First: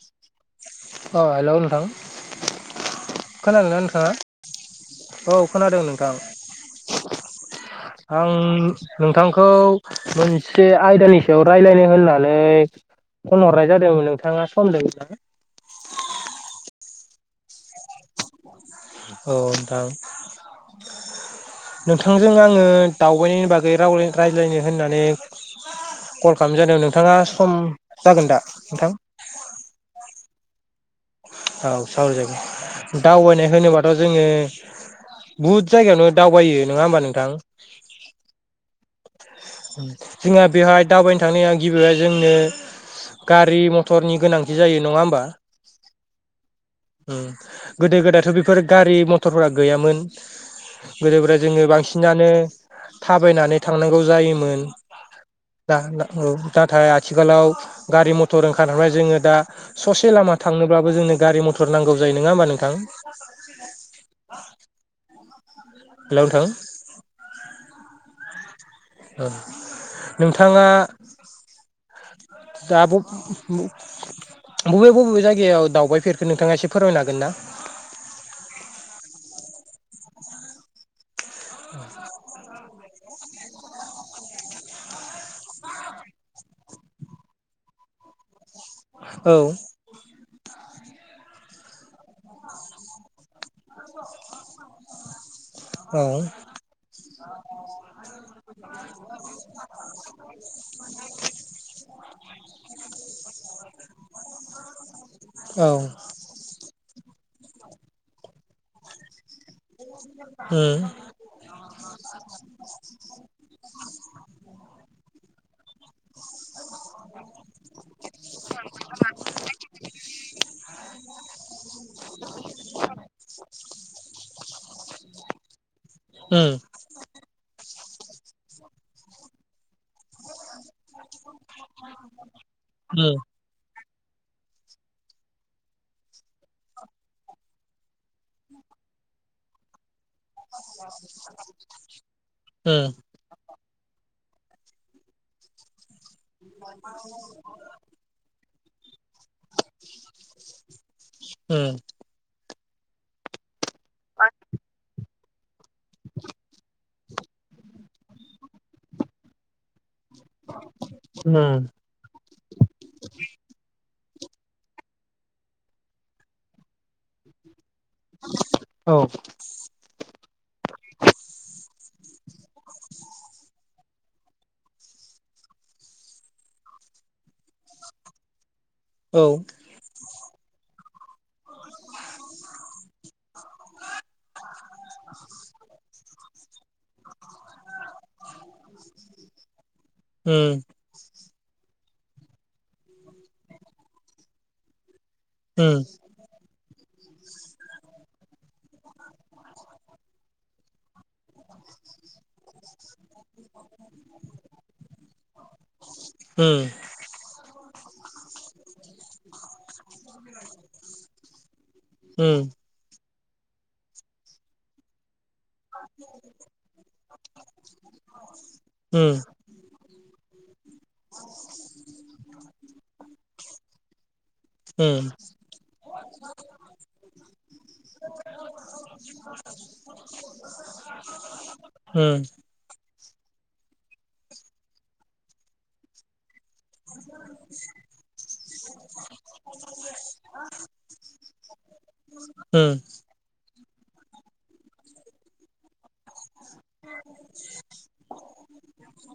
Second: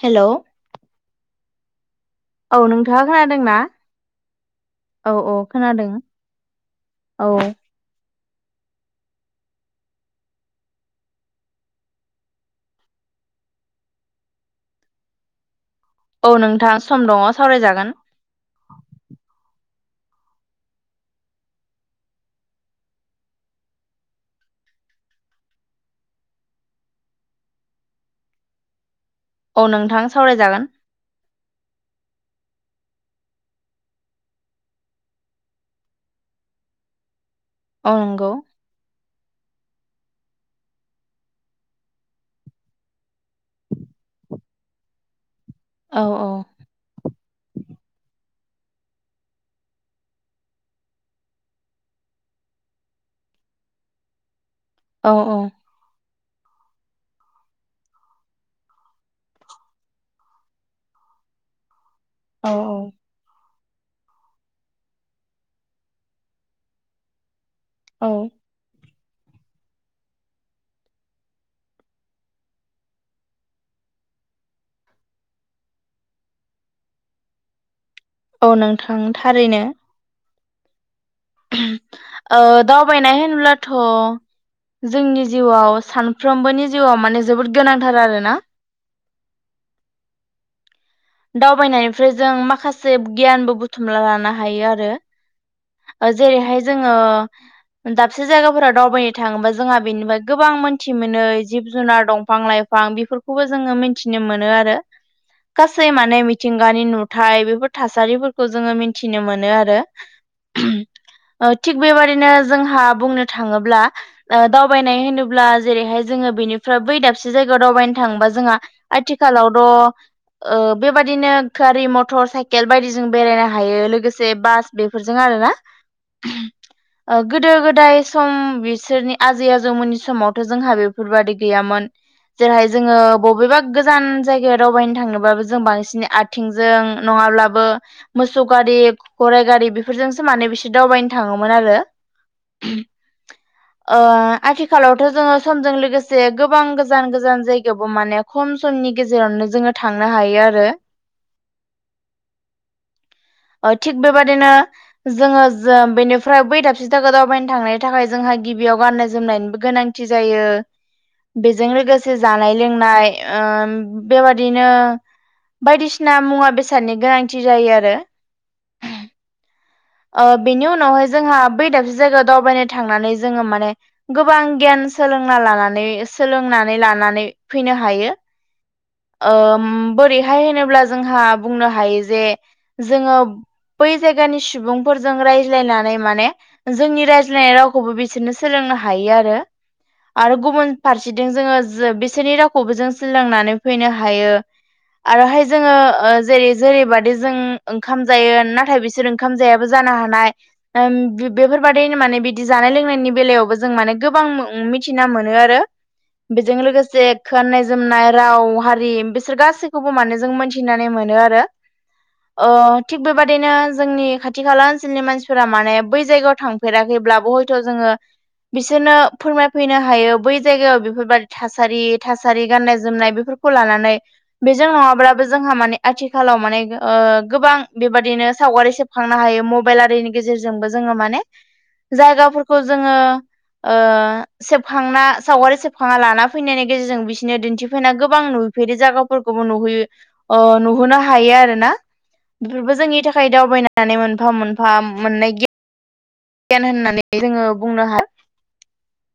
हेल' औ अ हेलौ नोंथां नोंथांङा खोनादों ना खोनादोंना नोंथाङा औ औ खोनादों औ आं नोंथांखौ मोनसे आयदानि सायाव रायलायनो होननानै फन हरनाय जादोंमोन नोंथाङा सम दोंना? औ नोंथां सम दङ सावरायजागोन औ नोंथां नोंथांजों आङो दावबायनायनि बागै राव रायज्लायनो होननानै कल खालामजादों नोंथाङा सम जागोन दा नोंथां औ नोंथां सावरायजागोन औ सावराय जगोन दावबायनाय होनोबाथ' जोङो बुहुद जायगायावनो दावबायो नङा होमबा नोंथां औ नंगौ जोंहा बेवहाय दावबायनो थांनाया गिबिहाय जोंनो गारि मथरनि गोनांथि जायो नङा होमबा औ गोदो गोदायथ' बे बेफोर गारि मथरफोरा गैयामोन गोदो गोदाय जोङो बांसिनानो थाबायनानै थांनांगौ जायोमोन। औ औ। दा नाथाय आथिखालाव गारि मथर ओंखारनानैाय जोङो दा ससे लामा थांनोब्लाबो जों गारि मथर नांगौ जायो नङा होमबा औ नोंथां हेल'नोंथां औ औ नोंथाङा दा आब' बबे बबे जायगायाव दावबायफेरखो नोंथाङा एसे फोरमायनो हागोन ना औ नोंथां थारैनो औ ओ दावबायनाय होनब्लाथ' जोंनि जिउआव सानफ्रोमबोनि जिउआव माने जोबोद गोनांथार आरोना औ दावबायनायनिफ्राय जों माखासे गियानबो बुथुमना लानो हायो आरो औ जेरैहाय जोङो दाबसे जायगाफोराव दावबायनो थाङोबा जोंहा बेनिफ्राय गोबां मोनथि मोनो जिब जुनार दं बिफां लाइफां बेफोरखौबो जोङो मिथिनो मोनो आरो औ गासै माने मिथिं मानि नुथाय बेफोर थासारिफोरखौ जोङो मिथिनो मोनो आरो ओ थिग बेबादिनो जोंहा बुंनो थाङोब्ला दावबायनाय होनोब्ला जेरैहाय जोङो बेनिफ्राय बै दाबसे जायगायाव दावबायनो थाङोबा जोंहा आथिखालाव द' बेबादिनो गारि मटर साइकेल बायदिजों बेरायनो हायो लोगोसे बास बेफोरजों जोंआरोना उम गोदो गोदाय सम बिसोरनि आजै आजौमोननि समावथ' जोंहा बेफोरबायदि गैयामोन जेरैहाय जोङो उम बबेबा गोजान जायगायाव दावबायनो थांनोबाबो जों बांसिन आथिंजों नङाब्लाबो मोसौ ग गारि धराय गारि बेफोर फोरजोंसो माने बिसोर दावबायनो थाङोमोन आरो उम ओ आथिखालावथ' जोङो समजों लोगोसे गोबां गोजान गोजान जायगायावबो माने खम समनि गेजेरावनो जोङो थांनो हायो आरो उम थिग बेबादिनो जोङो जो बेनिफ्राय बै दाबसे दावबायनो थांनायनि थाखाय जोंहा गिबियाव गाननाय जोमनायनि गोनांथि जायो उम बेजों लोगोसे जानाय लोंनाय ओ बेबादिनो बायदिसिना मुवा बेसादनि गोनांथि जायो आरो औ ओ बेनि उनावहाय जोंहा बै दाबसे जायगायाव दावबायनो थांनानै जोङो माने गोबां गियान सोलोंना लानानै सोलोंनानै लानानै फैनो हायो। औ ओ बोरै होनोब्ला जोंहा बुंनो हायोजे जोङो बै जाइगानि सुबुंफोरजों रायज्लायनानै माने जोंनि रायज्लायनाय रावखौबो बिसोरनो सोलोंनो हायो आरो आरो उम गुबुन फारसे जोङो बिसोरनि रावखौबो जों सोलोंनानै फैनो हायो आरोहाय उम जोङो जेरै जेरैबादि जों ओंखाम जायो नाथाय बिसोर ओंखाम जायाबो जानो हानाय बेफोरबायाददिनो माने बिदि जानाय लोंनायनि बेलायावबो जों माने गोबां आं मिथिना मोनो आरो बेजों लोगोसे गाननाय जोमनाय राव हारि बिसोर गासैखौबो माने जों मोनथिनानै मोनो मोनो आरो उम ओ थिग बेबादिनो जोंनि खाथि खाला ओनसोलनि मानसि फोरा माने बै जायगायाव थांफेराखैब्लाबो हयथ' जोङो बिसोरनो उम फोरमायफैनो हायो बै जायगायाव बेफोरबादि थासारि थासारि गाननाय जोमनाय बेफोरखौ लानानै बेजों उम नङाब्लाबो जोंहा माने आथिखालाव माने गोबां बेबादिनो सावगारि खांनो हायो मबाइल आरारिनि गेजेरजोंबो जोङो माने उम जायगाफोरखौ जोङो ओ सेबखांना सावगारि सेबखांना लाना फैनायनि गेजेरजों बिसोरनो दिन्थिफैना गोबां नुफेरै जायगाफोरखौबो नुयो नुहोनो हायो आरोना उम बेफोरबो जोंनि थाखाय दावबायनानै मोनफा मोनफा मोननाय गियान गियान होननानै जोङो बुंनो हायो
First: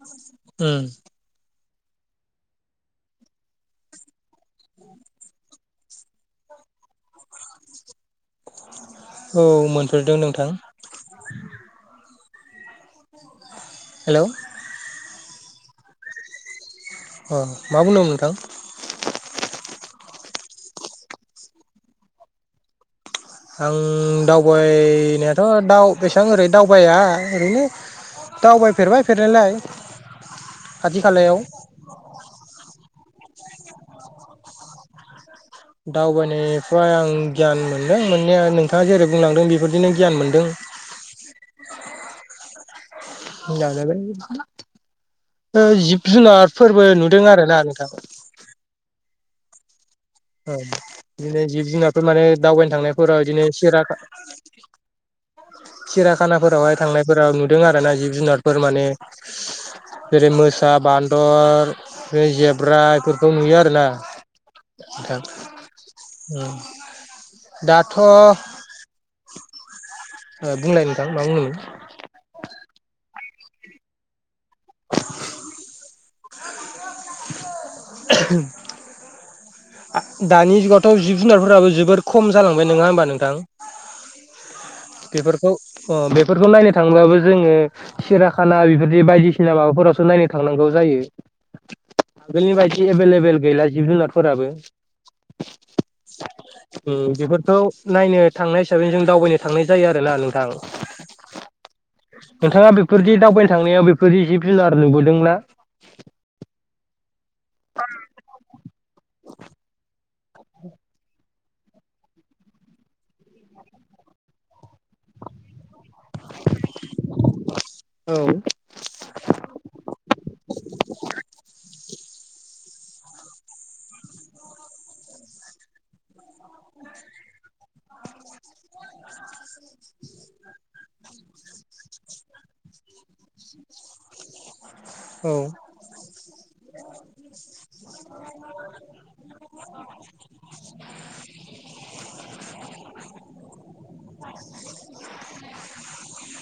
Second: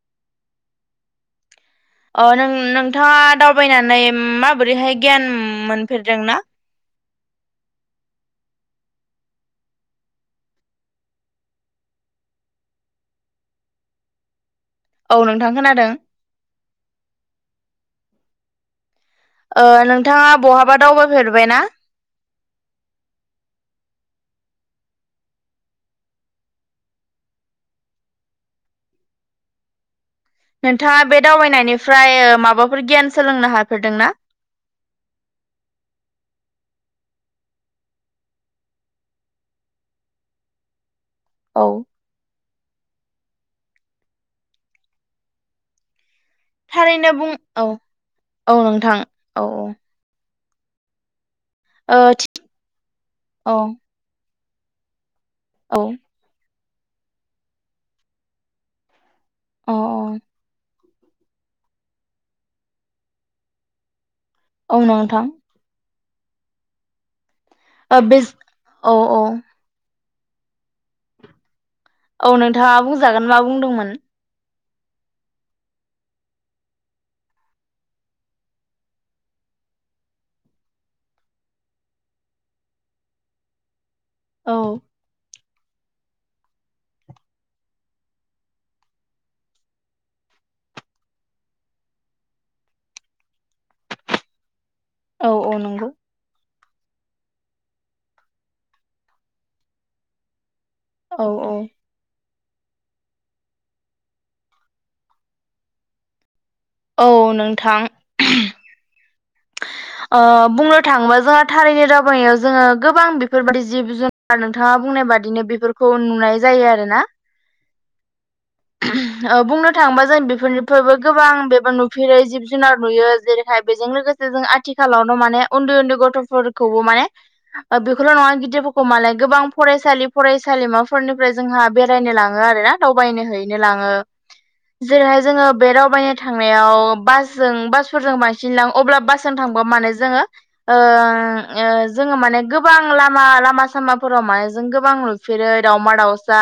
[inaudible] अ नों नोंथाङा दावबायनानै माबोरैहाय गियान मोन होफेरदोंना औ मोनफेरदों नोंथां हेलौ औ नोंथां खोनादों औ मा बुंदोंमोन नोंथां ओ नोंथाङा बहाबा दावबायफेरबाय ना आं दावबायनायाथ' दाव एसेबां ओरैनो दावबाया ओरैनो दावबायफेरबाय फेरनायालाय नोंथाङा बे दावबायनायनिफ्राय माबाफोर गियान सोलोंनो हाफेरदोंना दावबायनायनिफ्राय आं गियान मोनदों मोननाया नोंथाङा जेरै बुंलांदों बेफोरदिनो गियान मोनदों [inaudible] औ [inaudible] जुनाद फोरबो थारैनो नुदों बुं आरोना औ नोंथां औ नोंथां औ औ औ बिदिनो जिब ओ जुनारफोर माने थि दावबायनो थांनायफोराव बिदिनो औ सेरा औ सिराखानाफोरावहाय थांनायफोराव नुदों आरो ना जिब जुनारफोर माने औ जेरै मोसा बानदर बे जेब्रा बेफोरखौ नुयो आरोना औ नोंथां औ औ औ बुंलाय नोंथां मा बुंनो औ नोंथाङा बुंजागोन मा बुंदोंमोन [inaudible] दानि जुगावथ' जिब जुनारफोराबो जोबोर खम जालांबाय नङा होमबा नोंथां औ बेफोरखौ बेफोरखौ नायनो थांबाबो जोङो सिराखाना बेफोरदि बायदिसिना माबाफोरावसो नायनो थांनांगौ जायो आगोलनि बायदि एभेलेबेल गैला जिब जुनारफोराबो औ औ नंगौ बेफोरखौ नायनो थांनाय हिसाबै जों दावबायनो थांनाय जायो आरो ना नोंथां औ औ नोंथाङा बेफोरदि दावबायनो थांनायाव बेफोरदि जिब जुनार नुबोदोंना औ नोंथां ओ बुंनो थाङोबा जोंहा थारैनो दावबायनायाव जोङो गोबां बेफोरबायदि जिब जुनार नोंथाङा बुं बुंनाय बादिनो बेफोरखौ नुनाय जायो आरोना औ ओ बुंनो थाङोबा जों बेफोरनिफ्रायबो गोबां बेबो नुफेरै जिब जुनार नुयो जेरैहाय बेजों लोगोसे जों आथिखालावनो माने उन्दै उन्दै गथफोर खौबो माने ओ बेखौल‌ नङा गिदिरफोरखौ मालाय गोबां फरायसालि फरायसालिमा फोरनिफ्राय जोंहा बेरायनो लाङो आरो ना दावबायनो हैनो लाङो। जेरैहाय औ जोङो बे दावबायनो थांनायाव बासजों बासफोरजों बांसिन लां अब्ला बासजों थां माने जोङो ओ ओ जोङो माने गोबां लामा लामा सामाफोराव माने जों गोबां‌ नुफेरै दावमा दावसा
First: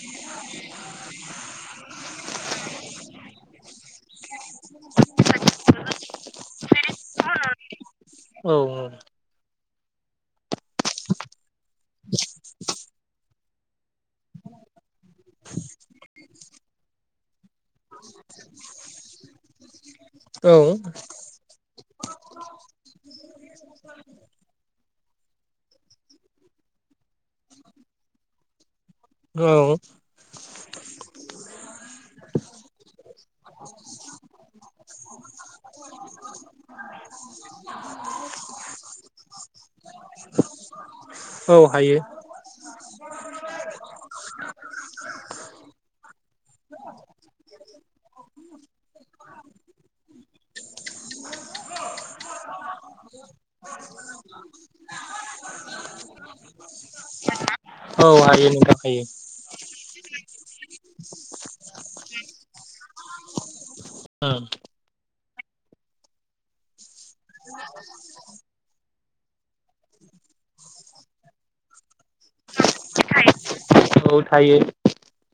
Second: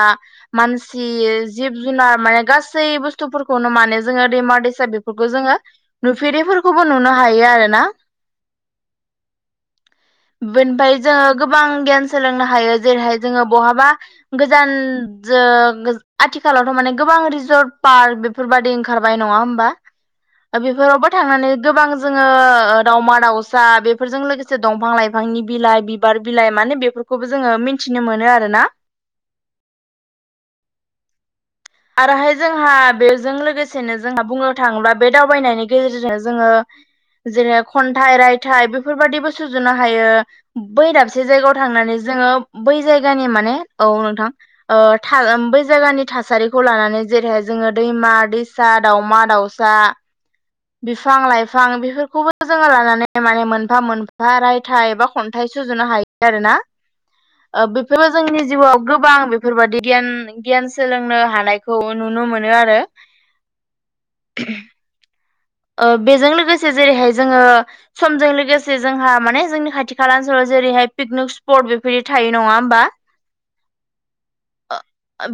मानसि‌‌ जिब जु जुनार माने गासै बुस्थुफोरखौनो माने जोङो दैमा दैसा बेफोरखौ जोङो नुफेरैफोरखौबो नुनो हायो आरोना। औ औ। बेनिफाय जोङो गोबां गियान सोलोंनो हायो जेरैहाय जोङो बहाबा गोजान जो आथिखालावथ माने गोबां रिजर्ट पार्क बेफोरबादि ओंखारबाय नङा होमबा। औ बेफोरावबो थांनानै गोबां जोङो ओ दावमा दाउसा बेफोरजों लोगोसे दंफां लाइफांनि बिलाइ बिबार बिलाइ माने बेफोर खौबो जोङो मिन्थिनो मोनो आरोना। औ। आरोहाय जोंहा बेजों लोगोसेनो जोंहा बुंनो थाङोब्ला बे दावबायनायनि गेजेरजों जोङो जेरै खन्थाइ रायथाइ बेफोरबादिबो सुजुनो हायो बै दाबसे जायगायाव औ थांनानै हायो जोङो बै जायगानि माने औ नोंथां ओ बै जायगानि थासारि खौ लानानै जेरैहाय जोङो दैमा दैसा दाउमा दाउसा। बिफां लाइफां बेफोरखौबो जोङो लानानै माने मोनफा मोनफा रायथाइ एबा खन्थाइ। सुजुनो हायो आरो ना। [unintelligible] ओ बेफोरो औ जोंनि हायो नोंथां जिउआव हायो गोबां बेफोरबादि गियान गियान सोलोंनो हानाय। नायखौ नुनो मोनो आरो। ओं। ओ बेजों लोगोसे जेरैहाय जोङो समजों लोगोसे जोंहा माने जोंनि खाथि खाला ओनसोलाव जेरैहाय पिकनिक स्पट बेफोरदि थायो। नङा होमबा औ थायो ओ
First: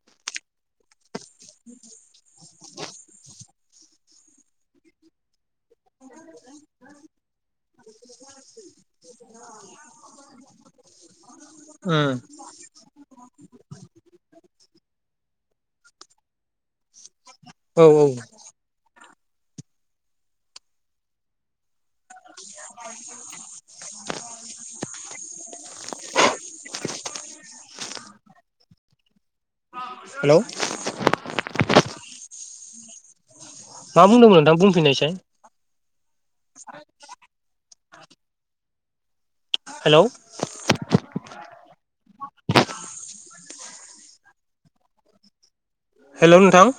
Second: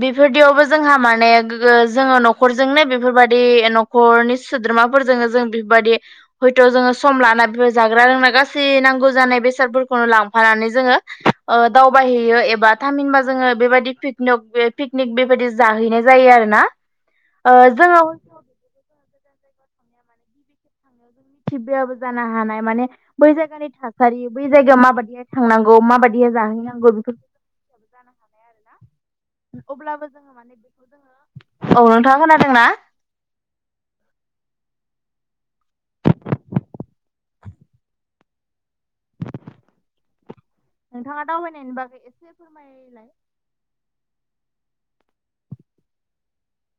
बेफोरदियावबो जोंहा मा माने गोगो जोङो नखरजोंनो बेफोरबदि नखरनि सोद्रोमाफोरजोंनो जों बिफोर बायदि हयत जोङो सम लाना बेफोर जाग्रा रोंग्रा गासै नांगौ जानाय बेसादफोरखौनो लांफानानै जोङो ओ उम दावबायहैयो एबा थामहिनबा जोङो बेबायदि पिकनक ओ पिकनिक बेबायदि जाहैनाय जायो आरोना औ औ ओ [unintelligible] [unintelligible] मिथिबायाबो जानो हानाय माने बै जायगानि थासारि बै जायगायाव माबायदिहाय थांनांगौ माबायदिहाय जाहैनांगौ बेफोरखौ हानाय आरो ना [inaudible] अब्लाबो हेलौ [inaudible] औ नोंथाङा खोनादोंना। मा बुंदोंमोन नोंथां बुंफिननायसाय। हेलौ नोंथाङा दावबायनायनि बागै एसे फोरमायलाय। हेलौ नोंथां।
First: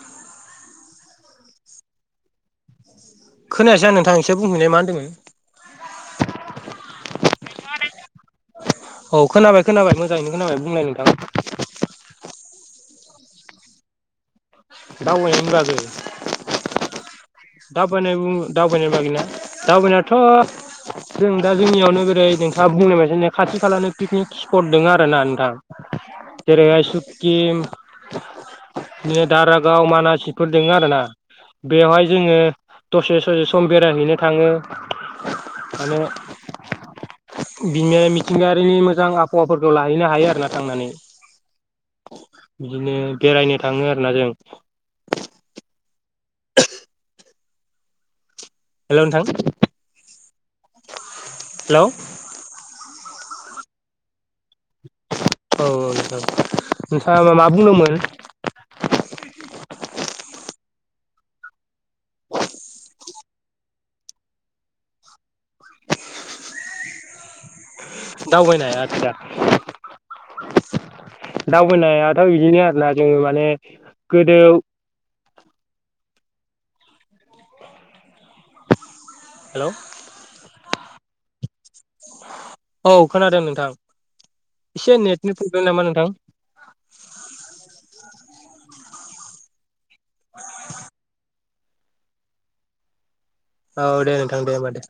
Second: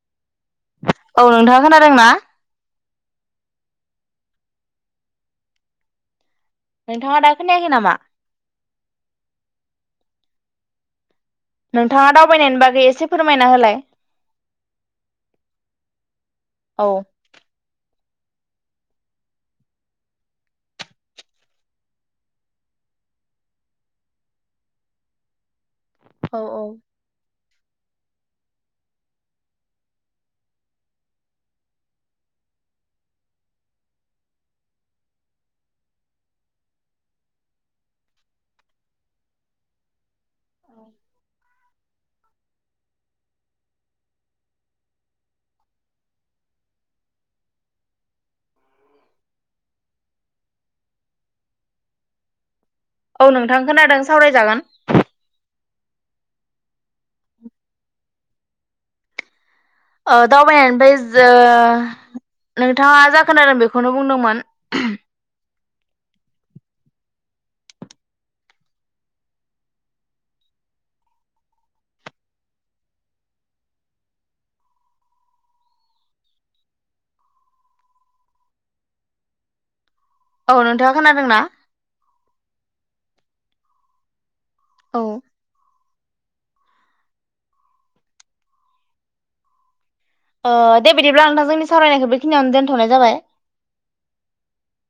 औ नोंथाङा खोनादों ना। खोनायासै आं नोंथां एसे बुंफिननाय मा होनदोंमोन। नोंथाङा दा खोनायाखै नामा। औ खोनाबाय खोनाबाय मोजाङैनो खोनाबाय बुंलाय नोंथां। नोंथाङा दावबायनायनि बागै एसे फोरमायना होलाय। दावबायनायनि औ बागै। दावबायनाय उ दावबायनाय बागैना दावबायनायाथ' जों दा जोंनियावनो जेरै नोंथां बुंनायबायदिनो खाथि खालानो पिकनिक स्पट दङ आरो ना नोंथां। जेरैहाय सिकिम। दारागाव मानासिफोर दोङो आरोना बेआवहाय जोङो दसे ससे सम बेरायहैनो थाङो माने [unintelligible] मिथिंगायारिनि मोजां आबहावाफोरखौ लाहैनो हायो आरोना थांनानै। बिदिनो बेरायनो थाङो आरोना जों हेल' नोंथां हेल'? औ नोंथां खोनादों सावरायजागोन। औ औ नोंथां नोंथाङा बा मा बुंदोंमोन? ओ दावबायाय निफ्राय जो नोंथाङा जागोन आरो बेखौनो बुंदोंमोन। दावबायनाया आदसा दावबोनायाथ' बिदिनो आरोना जोङो माने गोदो [inaudible] हेल' औ नोंथाङा खोनादोंना? औ खोनादों नोंथां एसे औ नेटनि प्रब्लेम नामा नों थां? ओ दे बिदिब्ला नोंथां जोंनि सावरायनायखौ बेखिनियावनो दोनथ'नाय जाबाय। औ दे नोंथां दे होमबा दे।